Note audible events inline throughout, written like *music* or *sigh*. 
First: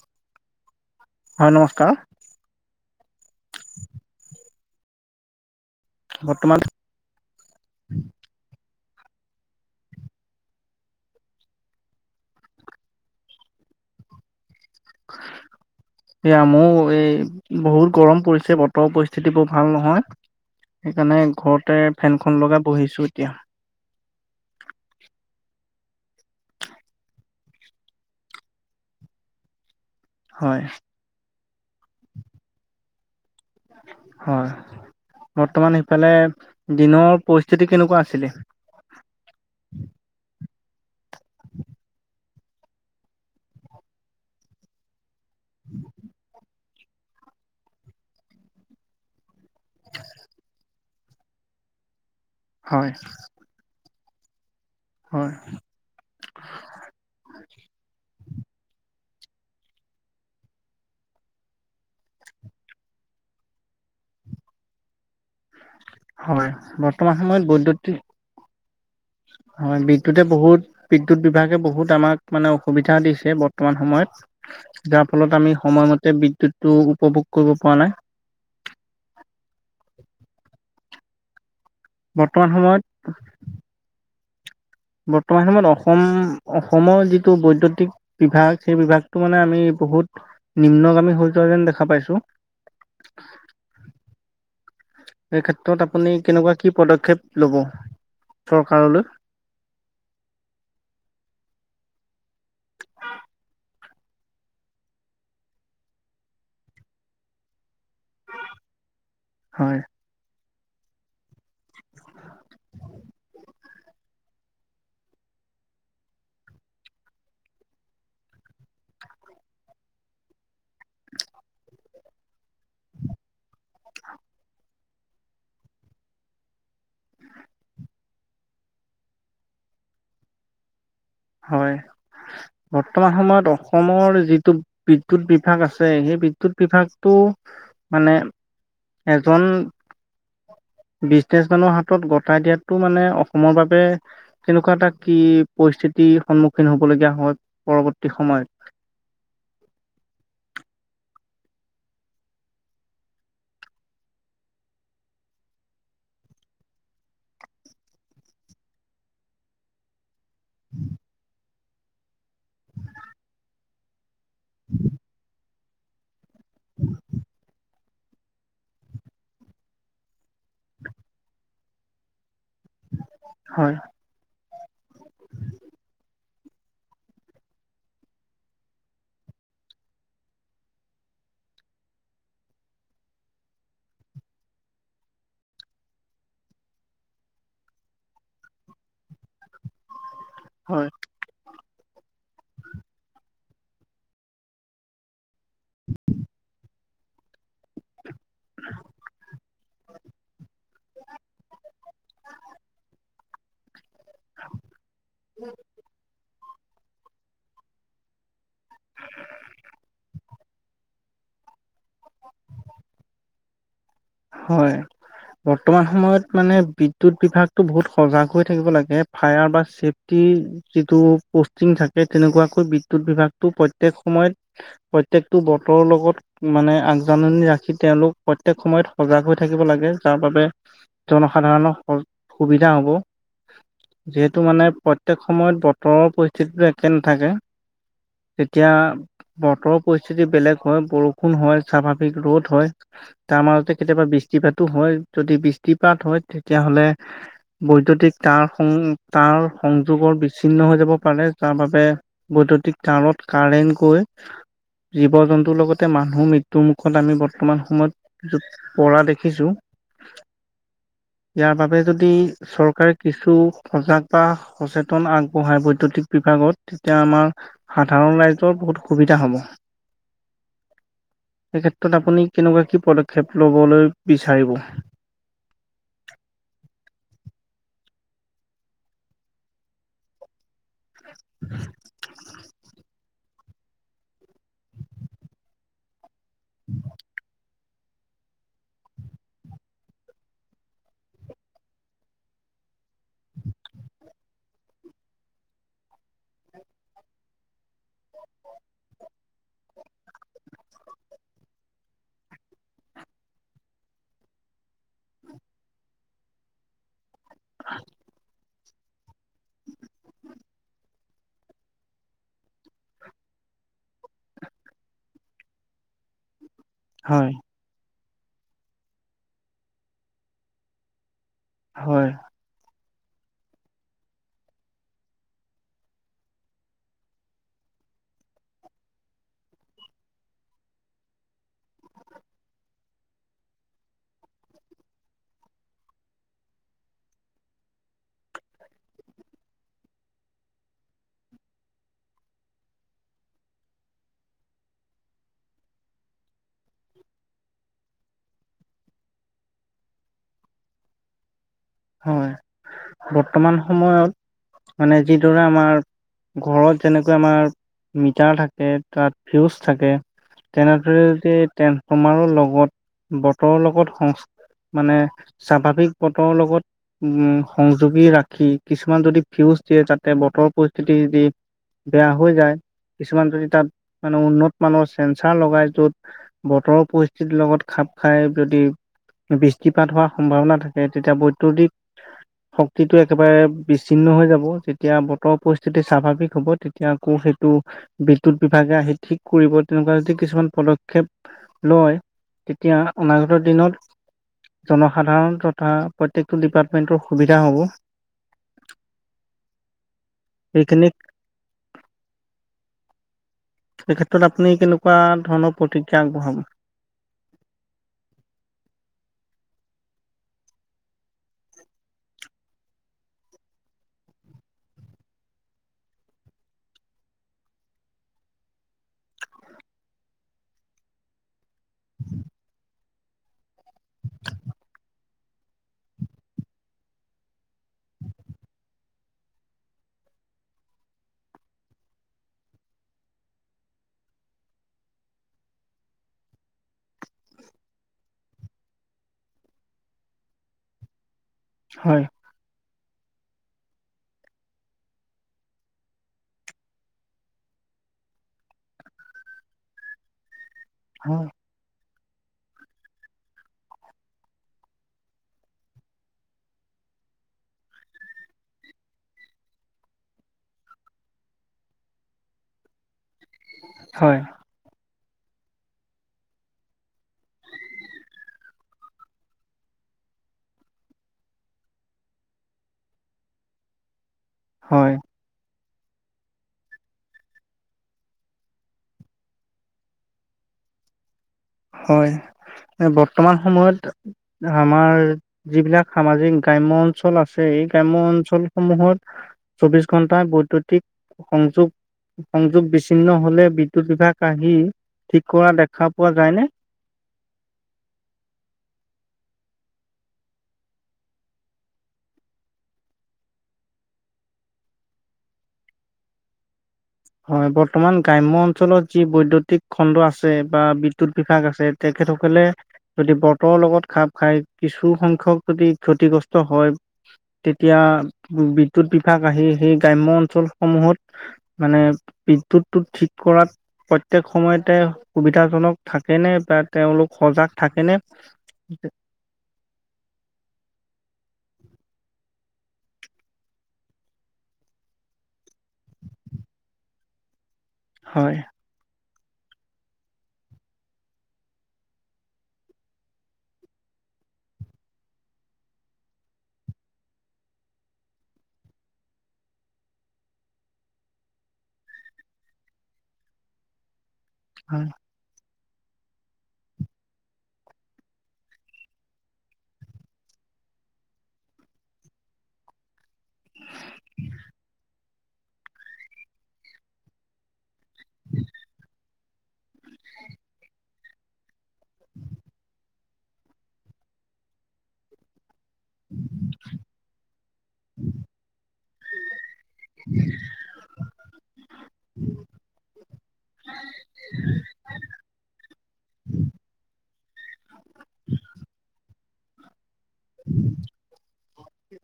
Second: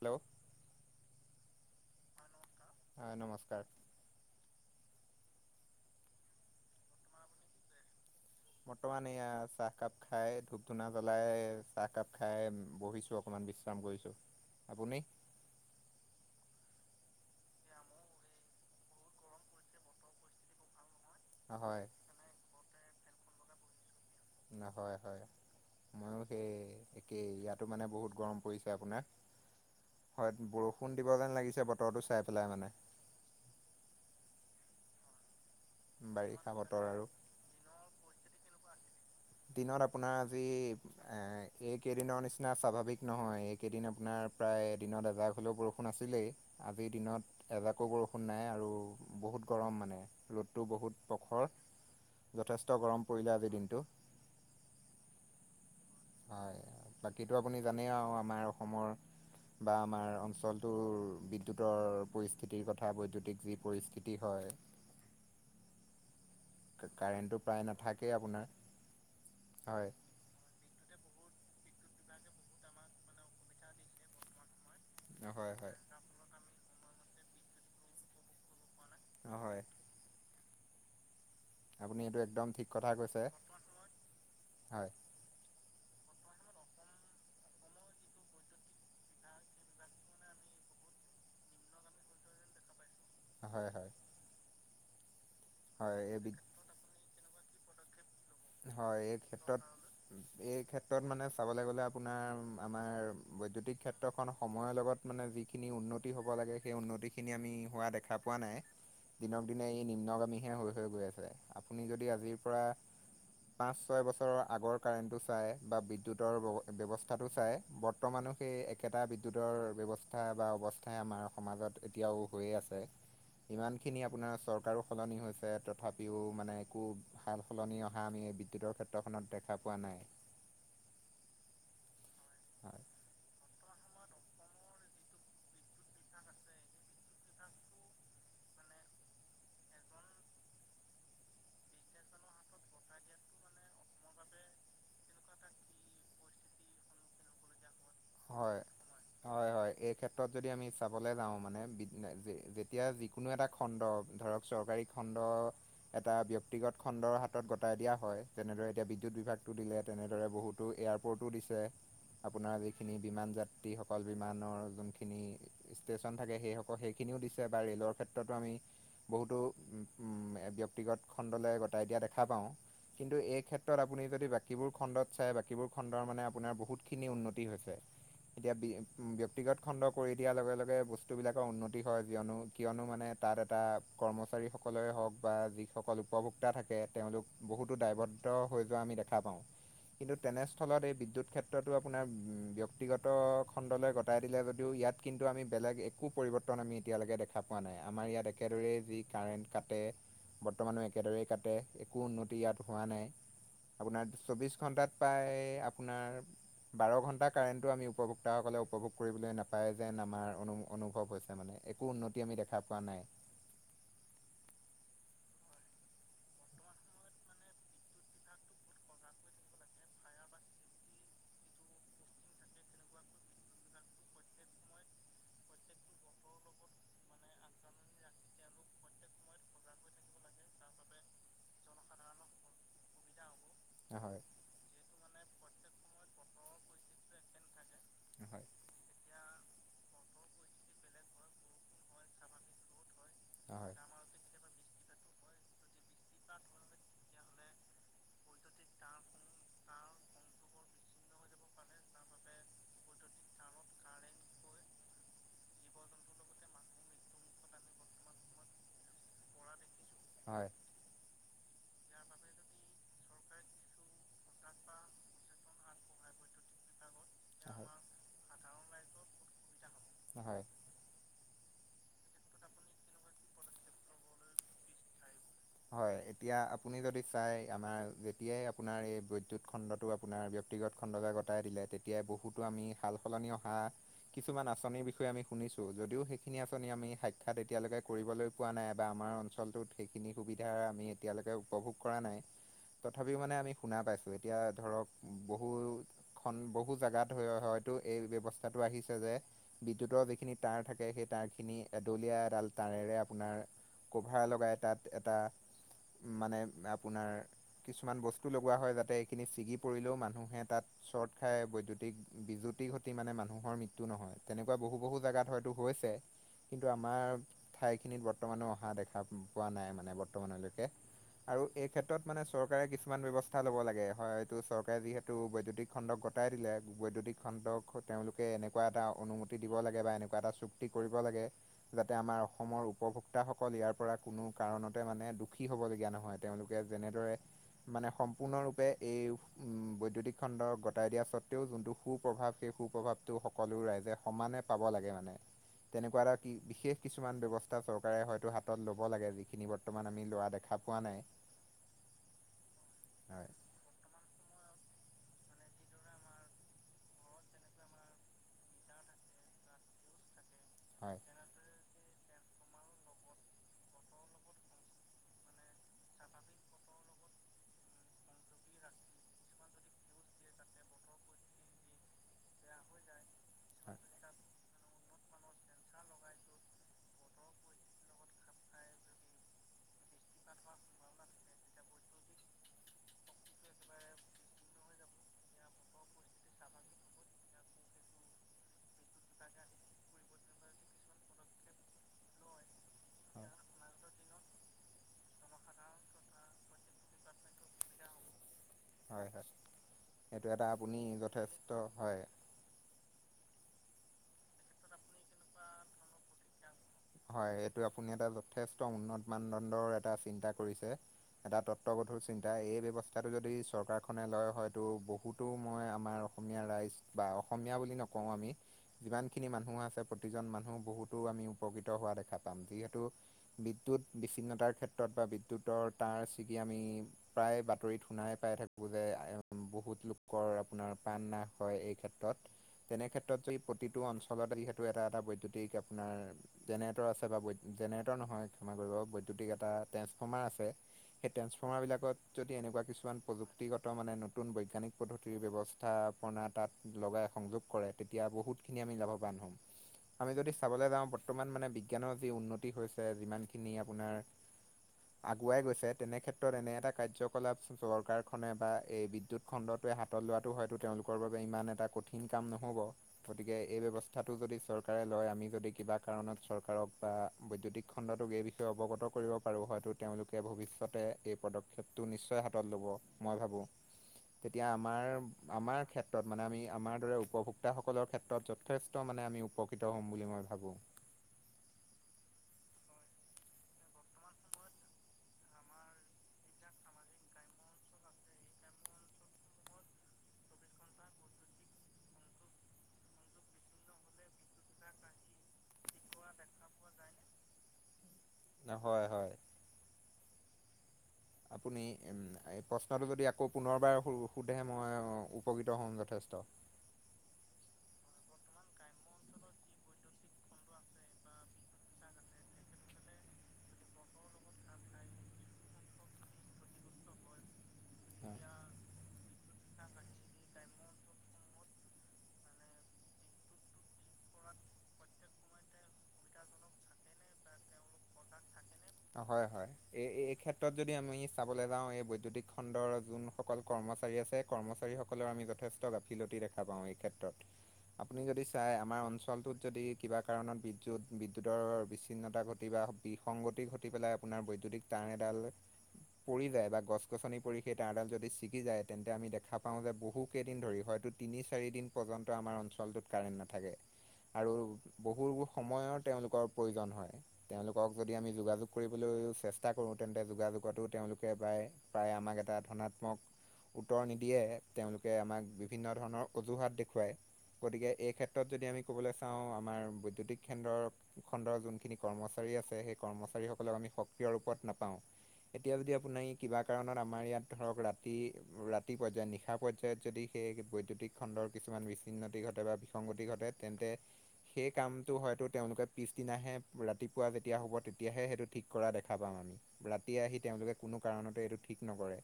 Hello? হয়, নমস্কাৰ। হয়, নমস্কাৰ। বৰ্তমান বৰ্তমান এইয়া চাহকাপ খাই ধূপ ধূনা জ্বলাই চাহকাপ খাই বহিছো অ অকণমান বিশ্ৰাম কৰিছোঁ, আপুনি? *unintelligible* এইয়া ময়ো এই বহুত গৰম পৰিছে বতৰৰ পৰিস্থিতি বৰ ভাল নহয়। সেইকাৰণে ঘৰতে হয় ফেনখন লগাই বহিছো এতিয়া। হয়, হয়। ময়ো সেই একেই ইয়াতো মানে বহুত গৰম পৰিছে আপোনাৰ। হয়, বৰষুণ দিব যেন লাগিছে বতৰটো চাই পেলাই মানে। হয়, বৰ্তমান সিফালে বাৰিষা বতৰ আৰু দিনৰ পৰিস্থিতি কেনেকুৱা আছিলে? দিনত আপোনাৰ আজি এইকেইদিনৰ নিচিনা স্বাভাৱিক নহয়, এইকেইদিন আপোনাৰ প্ৰায় এদিনত এজাক হ'লেও বৰষুণ আছিলেই, আজিৰ দিনত এজাকো বৰষুণ নাই। আৰু বহুত গৰম মানে ৰ'দটো বহুত প্ৰখৰ যথেষ্ট হয় গৰম পৰিলে আজিৰ দিনটো। হয়। হয়, বাকীটো আপুনি জানেই আৰু আমাৰ অসমৰ বা আমাৰ অঞ্চলটোৰ বিদ্যুতৰ পৰিস্থিতিৰ কথা বৈদ্যুতিক যি পৰিস্থিতি কি হয়। হয়, বৰ্তমান সময়ত বৈদ্যুতিক কে আপোনাৰ। হয়, বিদ্যুতে বহুত বিদ্যুৎ বিভাগে বহুত আমাক মানে অসুবিধা দিছে বৰ্তমান সময়ত। যাৰ ফলত হয় আমি হয় সময়মতে বিদ্যুৎ টো উপভোগ কৰিব পৰা নাই। অ', হয়। আপুনি এইটো একদম বৰ্তমান ঠিক সময়ত কথা কৈছে, হয়। বৰ্তমান সময়ত অসম অসমৰ যিটো বৈদ্যুতিক বিভাগ সেই বিভাগটো মানে আমি বহুত নিম্নগামী হৈ যোৱা যেন দেখা পাইছো। হয়, হয়। এই ক্ষেত্ৰত হয় আপুনি এই কেনেকুৱা কি পদক্ষেপ ল'ব? হয়, চৰকাৰলৈ? এই ক্ষেত্ৰত এই ক্ষেত্ৰত মানে চাবলৈ গ'লে আপোনাৰ আমাৰ বৈদ্যুতিক ক্ষেত্ৰখন সময়ৰ লগত মানে যিখিনি উন্নতি হ'ব লাগে সেই উন্নতিখিনি আমি হোৱা দেখা দেখা পোৱা নাই, দিনক দিনে হয়, এই নিম্নগামীহে হৈ হৈ গৈ আছে। আপুনি যদি আজিৰ পৰা পাঁচ ছয় বছৰৰ আগৰ কাৰেণ্টটো চায় বা বিদ্যুতৰ ব্যৱস্থাটো চায়। বৰ বৰ্তমানো সেই একেটা বিদ্যুতৰ ব্যৱস্থা বা অৱস্থাই আমাৰ সমাজত এতিয়াও হৈয়ে আছে। ইমানখিনি আপোনাৰ চৰকাৰো সলনি হৈছে তথাপিও মানে একো সাল সলনি হা' আমি এই বিদ্যুতৰ ক্ষেত্ৰখনত দেখা পোৱা নাই। হয়। হয় বৰ্তমান সময়ত অসমৰ যিটো বিদ্যুৎ বিভাগ আছে। সেই বিদ্যুৎ বিভাগটো মানে এজন বিজনেচ মেনৰ হাতত গতাই দিয়াটো মানে অসমৰ বাবে কেনেকুৱা এটা কি পৰিস্থিতি সন্মুখীন হ'বলগীয়া হয় পৰৱৰ্তী সময়ত হয়। হয়-হয়, এই ক্ষেত্ৰত যদি আমি চাবলৈ যাওঁ মানে যেতিয়া যিকোনো এটা খণ্ড ধৰক চৰকাৰী খণ্ড এটা ব্যক্তিগত খণ্ডৰ হাতত গতাই দিয়া হয় যেনেদৰে এতিয়া বিদ্যুৎ বিভাগটো দিলে। তেনেদৰে বহুতো এয়াৰপৰ্টো দিছে আপোনাৰ যিখিনি বিমান যাত যাত্ৰীসকল বিমানৰ যোনখিনি ষ্টেচন থাকে সেইসকল সেইখিনিও দিছে বা ৰে'লৰ ক্ষেত্ৰতো আমি বহুতো *unintelligible* ব্যক্তিগত খণ্ডলৈ গতাই দেখা কিন্তু এক হয়, ক্ষেত্ৰত আপুনি যদি বাকীবোৰ খণ্ডত চাই বাকীবোৰ খণ্ডৰ মানে আপোনাৰ বহুতখিনি উন্নতি হৈছে। এতিয়া ব্যক্তিগত খণ্ড কৰি দিয়াৰ লগে-লগে বস্তুবিলাকৰ উন্নতি হয় কিয়নো কিয়নো মানে তাত এটা কৰ্মচাৰীসকলৰে হওক বা যিসকল উপভোক্তা থাকে তেওঁলোক বহুতো দায়বদ্ধ হৈ যোৱা আমি দেখা পাওঁ। *unintelligible* কিন্তু তেনেস্থলত হয়, এই বিদ্যুৎ ক্ষেত্ৰতো আপোনাৰ ব্যক্তিগত খণ্ডলৈ গটাই দিলে যদিও ইয়াত কিন্তু আমি বেলেগ একো পৰিৱৰ্তন আমি এতিয়ালৈকে দেখা পোৱা নাই আমাৰ ইয়াতে একেদৰেই যি কাৰেণ্ট কাটে, বৰ্তমানো একেদৰে কাটে। একো উন্নতি ইয়াত হোৱা নাই। আপোনাৰ চৌব্ববিছ ঘণ্টাত প্ৰায় আপোনাৰ বাৰ ঘণ্টা কাৰেণ্টটো আমি উপভোক্তাসকলে উপভোগ কৰিবলৈ নাপায় যেন আমাৰ অনু-অনুভৱ হৈছে মানে এক একো উন্নতি আমি দেখা পোৱা নাই। হয়। বৰ্তমান সময়ত মানে বিদ্যুৎ বিভাগটো বহুত সজাগ হৈ থাকিব লাগে ফায়াৰ বা ছেফটি যিটো ‌পোস্টিং থাকে তেনেকুৱাকৈ বিদ্যুত বিভাগটো প্ৰত্যেক সময়ত প্ৰত্যেকটো বতৰৰ লগত মানে আগজাননী ৰাখি তেওঁলোক প্ৰত্যেক সময়ত সজাগ হৈ থাকিব লাগে তাৰ বাবে জনসাধাৰণৰ সুবিধা হ'ব। হয় যিহেতু মানে প্ৰত্যেক সময়ত বতৰৰ পৰিস্থিতিটো একে নাথাকে। হয় তেতিয়া বতৰৰ পৰিস্থিতি বেলেগ হয়, বৰষুণ হয়, স্বাভাৱিক ৰ'দ হয়। তাৰ মাজতে কেতিয়াবা বৃষ্টিপাতো হয় যদি বৃষ্টিপাত হয় তেতিয়াহ'লে বৈদ্যুতিক তাঁৰসমূহ তাঁৰ সংযোগৰ বিচ্ছিন্ন হৈ যাব পাৰে যাৰ বাবে বৈদ্যুতিক তাঁৰত কাৰেণ্ট গৈ জীৱ-জন্তু লগতে মানুহ মৃত্যুৰ মুুখত আমি বৰ্ত্তমান সময়ত পৰা দেখিছোঁ। হয়। ইয়াৰ বাবে যদি চৰকাৰে কিছু সজাগ বা সচেতন আগবঢ়ায় বৈদ্যুতিক বিভাগত তেতিয়া আমাৰ তেতিয়া আমাৰ *unintelligible* সাধাৰণ ৰাইজৰ বহুত সুবিধা হ'ব। হয় *unintelligible* এই ক্ষেত্ৰত আপুনি কেনেকুৱা কি পদক্ষেপ ল'বলৈ বিচাৰিব। হয়, এতিয়া আপুনি যদি চাই আমাৰ যেতিয়াই আপোনাৰ এই বৈদ্যুত খণ্ডটো আপোনাৰ ব্যক্তিগত খণ্ডকে গটাই দিলে তেতিয়াই বহুতো আমি ভাল সলনি অহা কিছুমান আঁচনিৰ বিষয়ে আমি শুনিছোঁ যদিও সেইখিনি আঁচনি আমি সাক্ষাৎ এতিয়ালৈকে কৰিবলৈ পোৱা নাই বা আমাৰ অঞ্চলটোত সেইখিনি সুবিধা আমি এতিয়ালৈকে উপভোগ কৰা নাই। তথাপিও মানে আমি শুনা পাইছোঁ, এতিয়া ধৰক বহু খন বহু জেগাত হয়-হয়তো এই ব্যৱস্থাটো আহিছে যে- বিদ্যুতৰ যিখিনি তাঁৰ থাকে সেই তাঁৰখিনি এডলীয়া এডাল তাৰেৰে আপোনাৰ- কভাৰ লগাই তাত এটা মানে আপোনাৰ কিছুমান বস্তু ল গোৱা হয় যাতে এইখিনি ছিগি পৰিলেও মানুহে তাত চ্বৰ্ট খাই বৈদ্যুতিক- বিজুতি ঘটি মানে মানুহৰ মৃত্যু নহয়। তেনেকুৱা বহু বহু জেগাত হয়তো হৈছে। কিন্তু আমাৰ হয় ঠাইখিনিত বৰ্তমানো অহা দেখা পোৱা নাই মানে বৰ্তমানলৈকে। আৰু এই ক্ষেত্ৰত হয় মানে- চৰকাৰে কিছুমান ব্যৱস্থা ল'ব লাগে হয়তো চৰকাৰে যিহেতু বৈদ্যুতিক খণ্ডক গটাই দিলে বৈদ্যুতিক খণ্ডক- তেওঁলোকে এনেকুৱা এটা অনুমতি দিব লাগে বা এনেকুৱা এটা চুক্তি কৰিব লাগে- যাতে আমাৰ অসমৰ উপভোক্তা সকল ইয়াৰ পৰা কোনো- কাৰণতে মানে দুখী হ'বলগীয়া নহয়। তেওঁলোকে যেনেদৰে- মানে সম্পূৰ্ণৰূপে এই বৈদ্যুতিক খণ্ড গটাই দিয়া স্বত্ত্বেও যোনটো- সু প্ৰভাৱ সেই সু প্ৰভাৱটো সকলো ৰাইজে সমানে পাব লাগে মানে। তেনেকুৱা এটা কি বিশেষ কিছুমান ব্যৱস্থা চৰকাৰে হয়তো হাতত ল'ব লাগে। যি খিনি বৰ্তমান আমি লোৱা দেখা পোৱা নাই। হয়, হয়। বৰ্তমান সময়ত মানে যিদৰে আমাৰ- ঘৰত যেনেকৈ আমাৰ মিটাৰ থাকে তাত ফিউজ থাকে- তেনেদৰে হয়। যদি ট্ৰেন্সফৰ্মাৰৰ লগত হয়। বতৰৰ লগত সং মানে স্বাভাৱিক বতৰৰ লগত- উমঁ' সংযোগী ৰাখি কিছুমান যদি ফিউজ দিয়ে তাতে বতৰৰ পৰিস্থিতি যি- বেয়া হৈ যায় কিছুমান যদি তাত মানে উন্নত মানৰ চেন্ঞ্চাৰ লগাই য'ত বতৰৰ পৰিস্থিতিৰ লগত খাপ খাই যদি- বৃষ্টিপাত হোৱাৰ সম্ভাৱনা থাকে তেতিয়া বৈদ্যুতিক- শক্তিটো একেবাৰে বিচ্ছিন্ন হৈ যাব, যেতিয়া বতৰৰ পৰিস্থিতি স্বাভাৱিক হ'ব তে এতিয়া আকৌ সেইটো বিদ্যুত বিভাগে আহি ঠিক কৰিব, তেনেকুৱা যদি কিছুমান পদক্ষেপ- লয় তেতিয়া হয় অনাগত দিনত জনসাধাৰণ তথা প্ৰত্যেক টো ডিপাৰ্টমেণ্টৰ সুবিধা হ'ব। হয় হয়, সেইটো এটা আপুনি সেইখিনি যথেষ্ট, হয়। এই ক্ষেত্ৰত আপুনি কেনেকুৱা ধৰণৰ প্ৰতিক্ৰিয়া আগবঢ়াব? হয়, এইটো আপুনি এটা যথেষ্ট উন্নত মানদণ্ডৰ এটা চিন্তা কৰিছে। এটা তত্বগধূৰ চিন্তা এই ব্যৱস্থাটো যদি চৰকাৰখনে লয় হয়তো বহুত তো মই আমাৰ অসমীয়া ৰাইজ বা অসমীয়া বুলি নকওঁ আমি- যিমানখিনি মানুহ আছে প্ৰতিজন মানুহ বহুতো আমি উপকৃত হোৱা দেখা পাম। যিহেতু- বিদ্যুৎ বিচ্ছিন্নতাৰ ক্ষেত্ৰত বা বিদ্যুতৰ তাঁৰ ছিগি আমি- প্ৰায় বাতৰিত শুনাই পাই থাকো যে বহুত লোকৰ আপোনাৰ প্ৰাণ নাশ হয় এই ক্ষেত্ৰত। তেনে ক্ষেত্ৰত যদি প্ৰতিটো অঞ্চলত যিহেতু এটা এটা বৈদ্যুতিক আপোনাৰ- জেনেৰেটৰ আছে বা জেনেৰেটৰ নহয় ক্ষমা কৰিব, বৈদ্যুতিক এটা ট্ৰেন্সফৰ্মাৰ আছে- সেই ট্ৰেন্সফৰ্মাৰ হয় বিলাকত- যদি এনেকুৱা কিছুমান প্ৰযুক্তিগত মানে নতুন বৈজ্ঞানিক পদ্ধতিৰ ব্যৱস্থাপনা তাত- লগাই সংযোগ কৰে তেতিয়া বহুতখিনি আমি লাভৱান হ'ম। আমি যদি চাবলৈ যাওঁ ব বৰ্তমান মানে বিজ্ঞানৰ যি উন্নতি হৈছে যিমানখিনি আপোনাৰ- *unintelligible* আগুৱাই গৈছে তেনে ক্ষেত্ৰত এনে এটা কাৰ্যকলাপ চৰকাৰখনে বা এই বিদ্যুৎ- খণ্ডটোৱে হাতত লোৱাটো হয়তো তেওঁলোকৰ বাবে ইমান এটা কঠিন কাম নহ'ব গতিকে এই ব্যৱ ব্যৱস্থাটো হয় যদি চৰকাৰে লয় আমি যদি কিবা কাৰণত চৰকাৰক বা বৈদ্যুতিক খণ্ডটোক এই বিষয়ে অৱগত কৰিব পাৰোঁ হয়তো তেওঁলোকে ভৱিষ্যতে এই পদক্ষেপটো নিশ্চয় হাতত ল'ব মই ভাবোঁ *unintelligible* তেতিয়া হয় আমাৰ আমাৰ ক্ষেত্ৰত মানে আমি আমাৰ দৰে উপভোক্তাসকলৰ ক্ষেত্ৰত যথেষ্ট মানে আমি উপকৃত হ'ম বুলি মই ভাবোঁ হয় বৰ্তমান সময়ত আমাৰ যিবিলাক সামাজিক গ্ৰাম্য অঞ্চল আছে এই গ্ৰাম্য অঞ্চলসমূহত চৌবিছ ঘণ্টা বৈদ্যুতিক সংযোগ সংযোগ বিছিন্ন হলে বিদ্যুৎ বিভাগ আহি ঠিক কৰা দেখা পোৱা যায়নে হয় হয় আপুনি এই প্ৰশ্নটো যদি আকৌ পুনৰবাৰ সো সোধে মই উপকৃত হ'ম যথেষ্ট হয় বৰ্তমান গ্ৰাম্য অঞ্চলত যি বৈদ্যুতিক খণ্ড আছে বা বিদ্যৎ বিভাগ আছে তেখেতসকলে যদি বতৰৰ লগত খাপ খাই কিছু সংখ্যক যদি ক্ষতিগ্ৰস্ত হয় তেতিয়া বিদ্যুৎ বিভাগ আহি সেই গ্ৰাম্য অঞ্চলসমূহত মানে বিদ্যুতটো ঠিক কৰাত প্ৰত্যেক সময়তে সুবিধাজনক থাকেনে বা তেওঁলোক সজাগ থাকেনে হয় হয় এই এই ক্ষেত্ৰত যদি আমি চাবলৈ যাওঁ এই বৈদ্যুতিক খণ্ডৰ যোনসকল কৰ্মচাৰী আছে কৰ্মচাৰীসকলৰ আমি যথেষ্ট গাফিলতি দেখা পাওঁ এই ক্ষেত্ৰত *inaudible* আপুনি যদি হয় চাই আমাৰ অঞ্চলটোত যদি কিবা কাৰণত বিদ্যুত বিদ্যুতৰ বিচ্ছিন্নতা ঘটি বা বিসংগতি ঘ ঘটি পেলাই আপোনাৰ বৈদ্যুতিক তাঁৰ এডাল পৰি যায় বা গছ গছনি পৰি সেই তাঁৰডাল যদি ছিগি যায় তেন্তে আমি দেখা পাওঁ যে বহুকেইদিন ধৰি হয়তো তিনি চাৰিদিন পৰ্যন্ত আমাৰ অঞ্চলটোত কাৰেণ্ট নাথাকে আৰু হয় বহুবোৰ সময়ৰ তেওঁলোকৰ প্ৰয়োজন হয় তেওঁলোকক যদি আমি যোগাযোগ কৰিবলৈও চেষ্টা কৰোঁ তেন্তে যোগাযোগতো তেওঁলোকে প্ৰায় প্ৰায় আমাক এটা ধনাত্মক উত্তৰ নিদিয়ে তেওঁলোকে আমাক বিভিন্ন ধৰণৰ অজুহাত দেখুৱায় গতিকে এই ক্ষেত্ৰত যদি আমি ক'বলৈ চাওঁ আমাৰ বৈ বৈদ্যুতিক খেণ্ডৰ খণ্ডৰ যোনখিনি কৰ্মচাৰী আছে সেই কৰ্ম আমি সক্ৰিয় ৰূপত নাপাওঁ এতিয়া যদি আপুনি কিবা কাৰণত আমাৰ ইয়াত ধৰক ৰাতি ৰাতি পৰ্যায়ত নিশা পৰ্যায়ত যদি সেই বৈদ্যুতিক খণ্ডৰ কিছুমান বিচ্ছন্নতি ঘটে বা বিসংগতি ঘটে তেন্তে সেই কামটো হয়তো তেওঁলোকে পিছদিনাহে ৰাতিপুৱা যেতিয়া হ'ব তেতিয়াহে সেইটো ঠিক কৰা দেখা পাওঁ আমি ৰাতি আহি তেওঁলোকে কোনো কাৰণতে এইটো ঠিক নকৰে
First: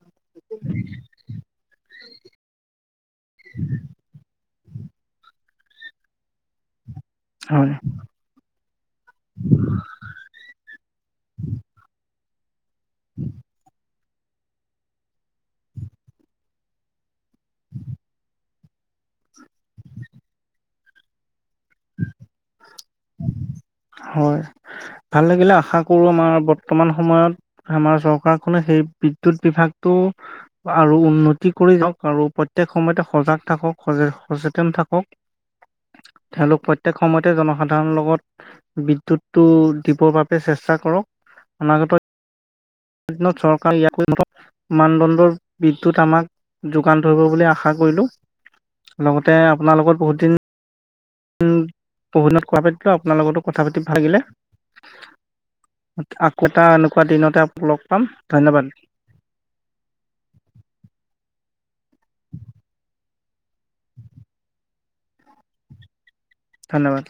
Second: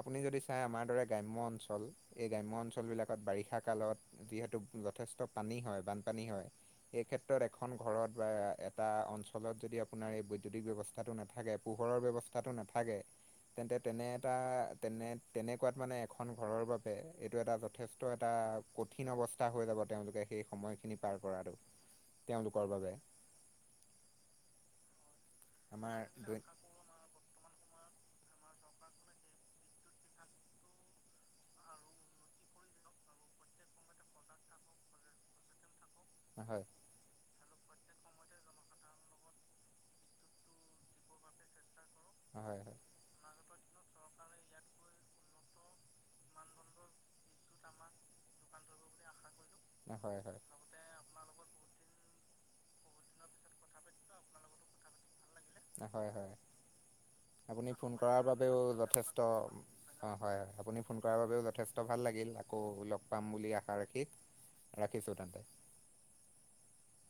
আপুনি যদি চাই আমাৰ দৰে গ্ৰাম্য অঞ্চল এই গ্ৰাম্য অঞ্চলবিলাকত বাৰিষা কালত যিহেতু যথেষ্ট পানী হয় বানপানী হয় সেই ক্ষেত্ৰত এখন হয় ঘৰত বা এটা অঞ্চলত যদি আপোনাৰ এই বৈদ্যুতিক ব্যৱস্থাটো নাথাকে পোহৰৰ ব্যৱস্থা তাটো নাথাকে তেন্তে তেনে এটা তেনে তেনেকুৱাত মানে এখন ঘৰৰ বাবে এইটো এটা যথেষ্ট এটা কঠিন অৱস্থা হৈ যাব তেওঁলোকে সেই সময়খিনি পাৰ কৰাটো তেওঁলোকৰ বাবে হয় ভাল লাগিলে আশা কৰো আমাৰ বৰ্তমান সময়ত আমাৰ চৰকাৰখনে সেই বিদ্যুৎ বিভাগটো আৰু উন্নতি কৰি যাওঁক আৰু প্ৰত্যেক সময়তে সজাগ থাকক সচেতন থাকক হয় তেওঁলোক প্ৰত্যেক সময়তে জনসাধাৰণৰ লগত বিদ্যুটো দিবৰ বাবে চেষ্টা কৰক অনাগত হয় হয় দিনত চৰকাৰ *unintelligible* মানদণ্ডৰ বিদ্যুত আমাক যোগান ধৰিব বুলি আশা কৰিলোঁ লগতে আপোনাৰ লগত হয় বহুত দিন উ বহুদিনত কথা পাতিলোঁ আপোনাৰ লগতো কথা পাতি ভাল লাগিলে হয় হয় আকৌ এটা এনেকুৱা দিনতে আপোনাক আপুনি লগ ফোন পাম কৰাৰ বাবেও ধন্যবাদ যথেষ্ট অঁ হয় আপুনি ফোন কৰাৰ বাবেও যথেষ্ট ভাল লাগিল আকৌ লগ পাম বুলি আশা ৰাখি ৰাখিছো তাতে। ধন্যবাদ।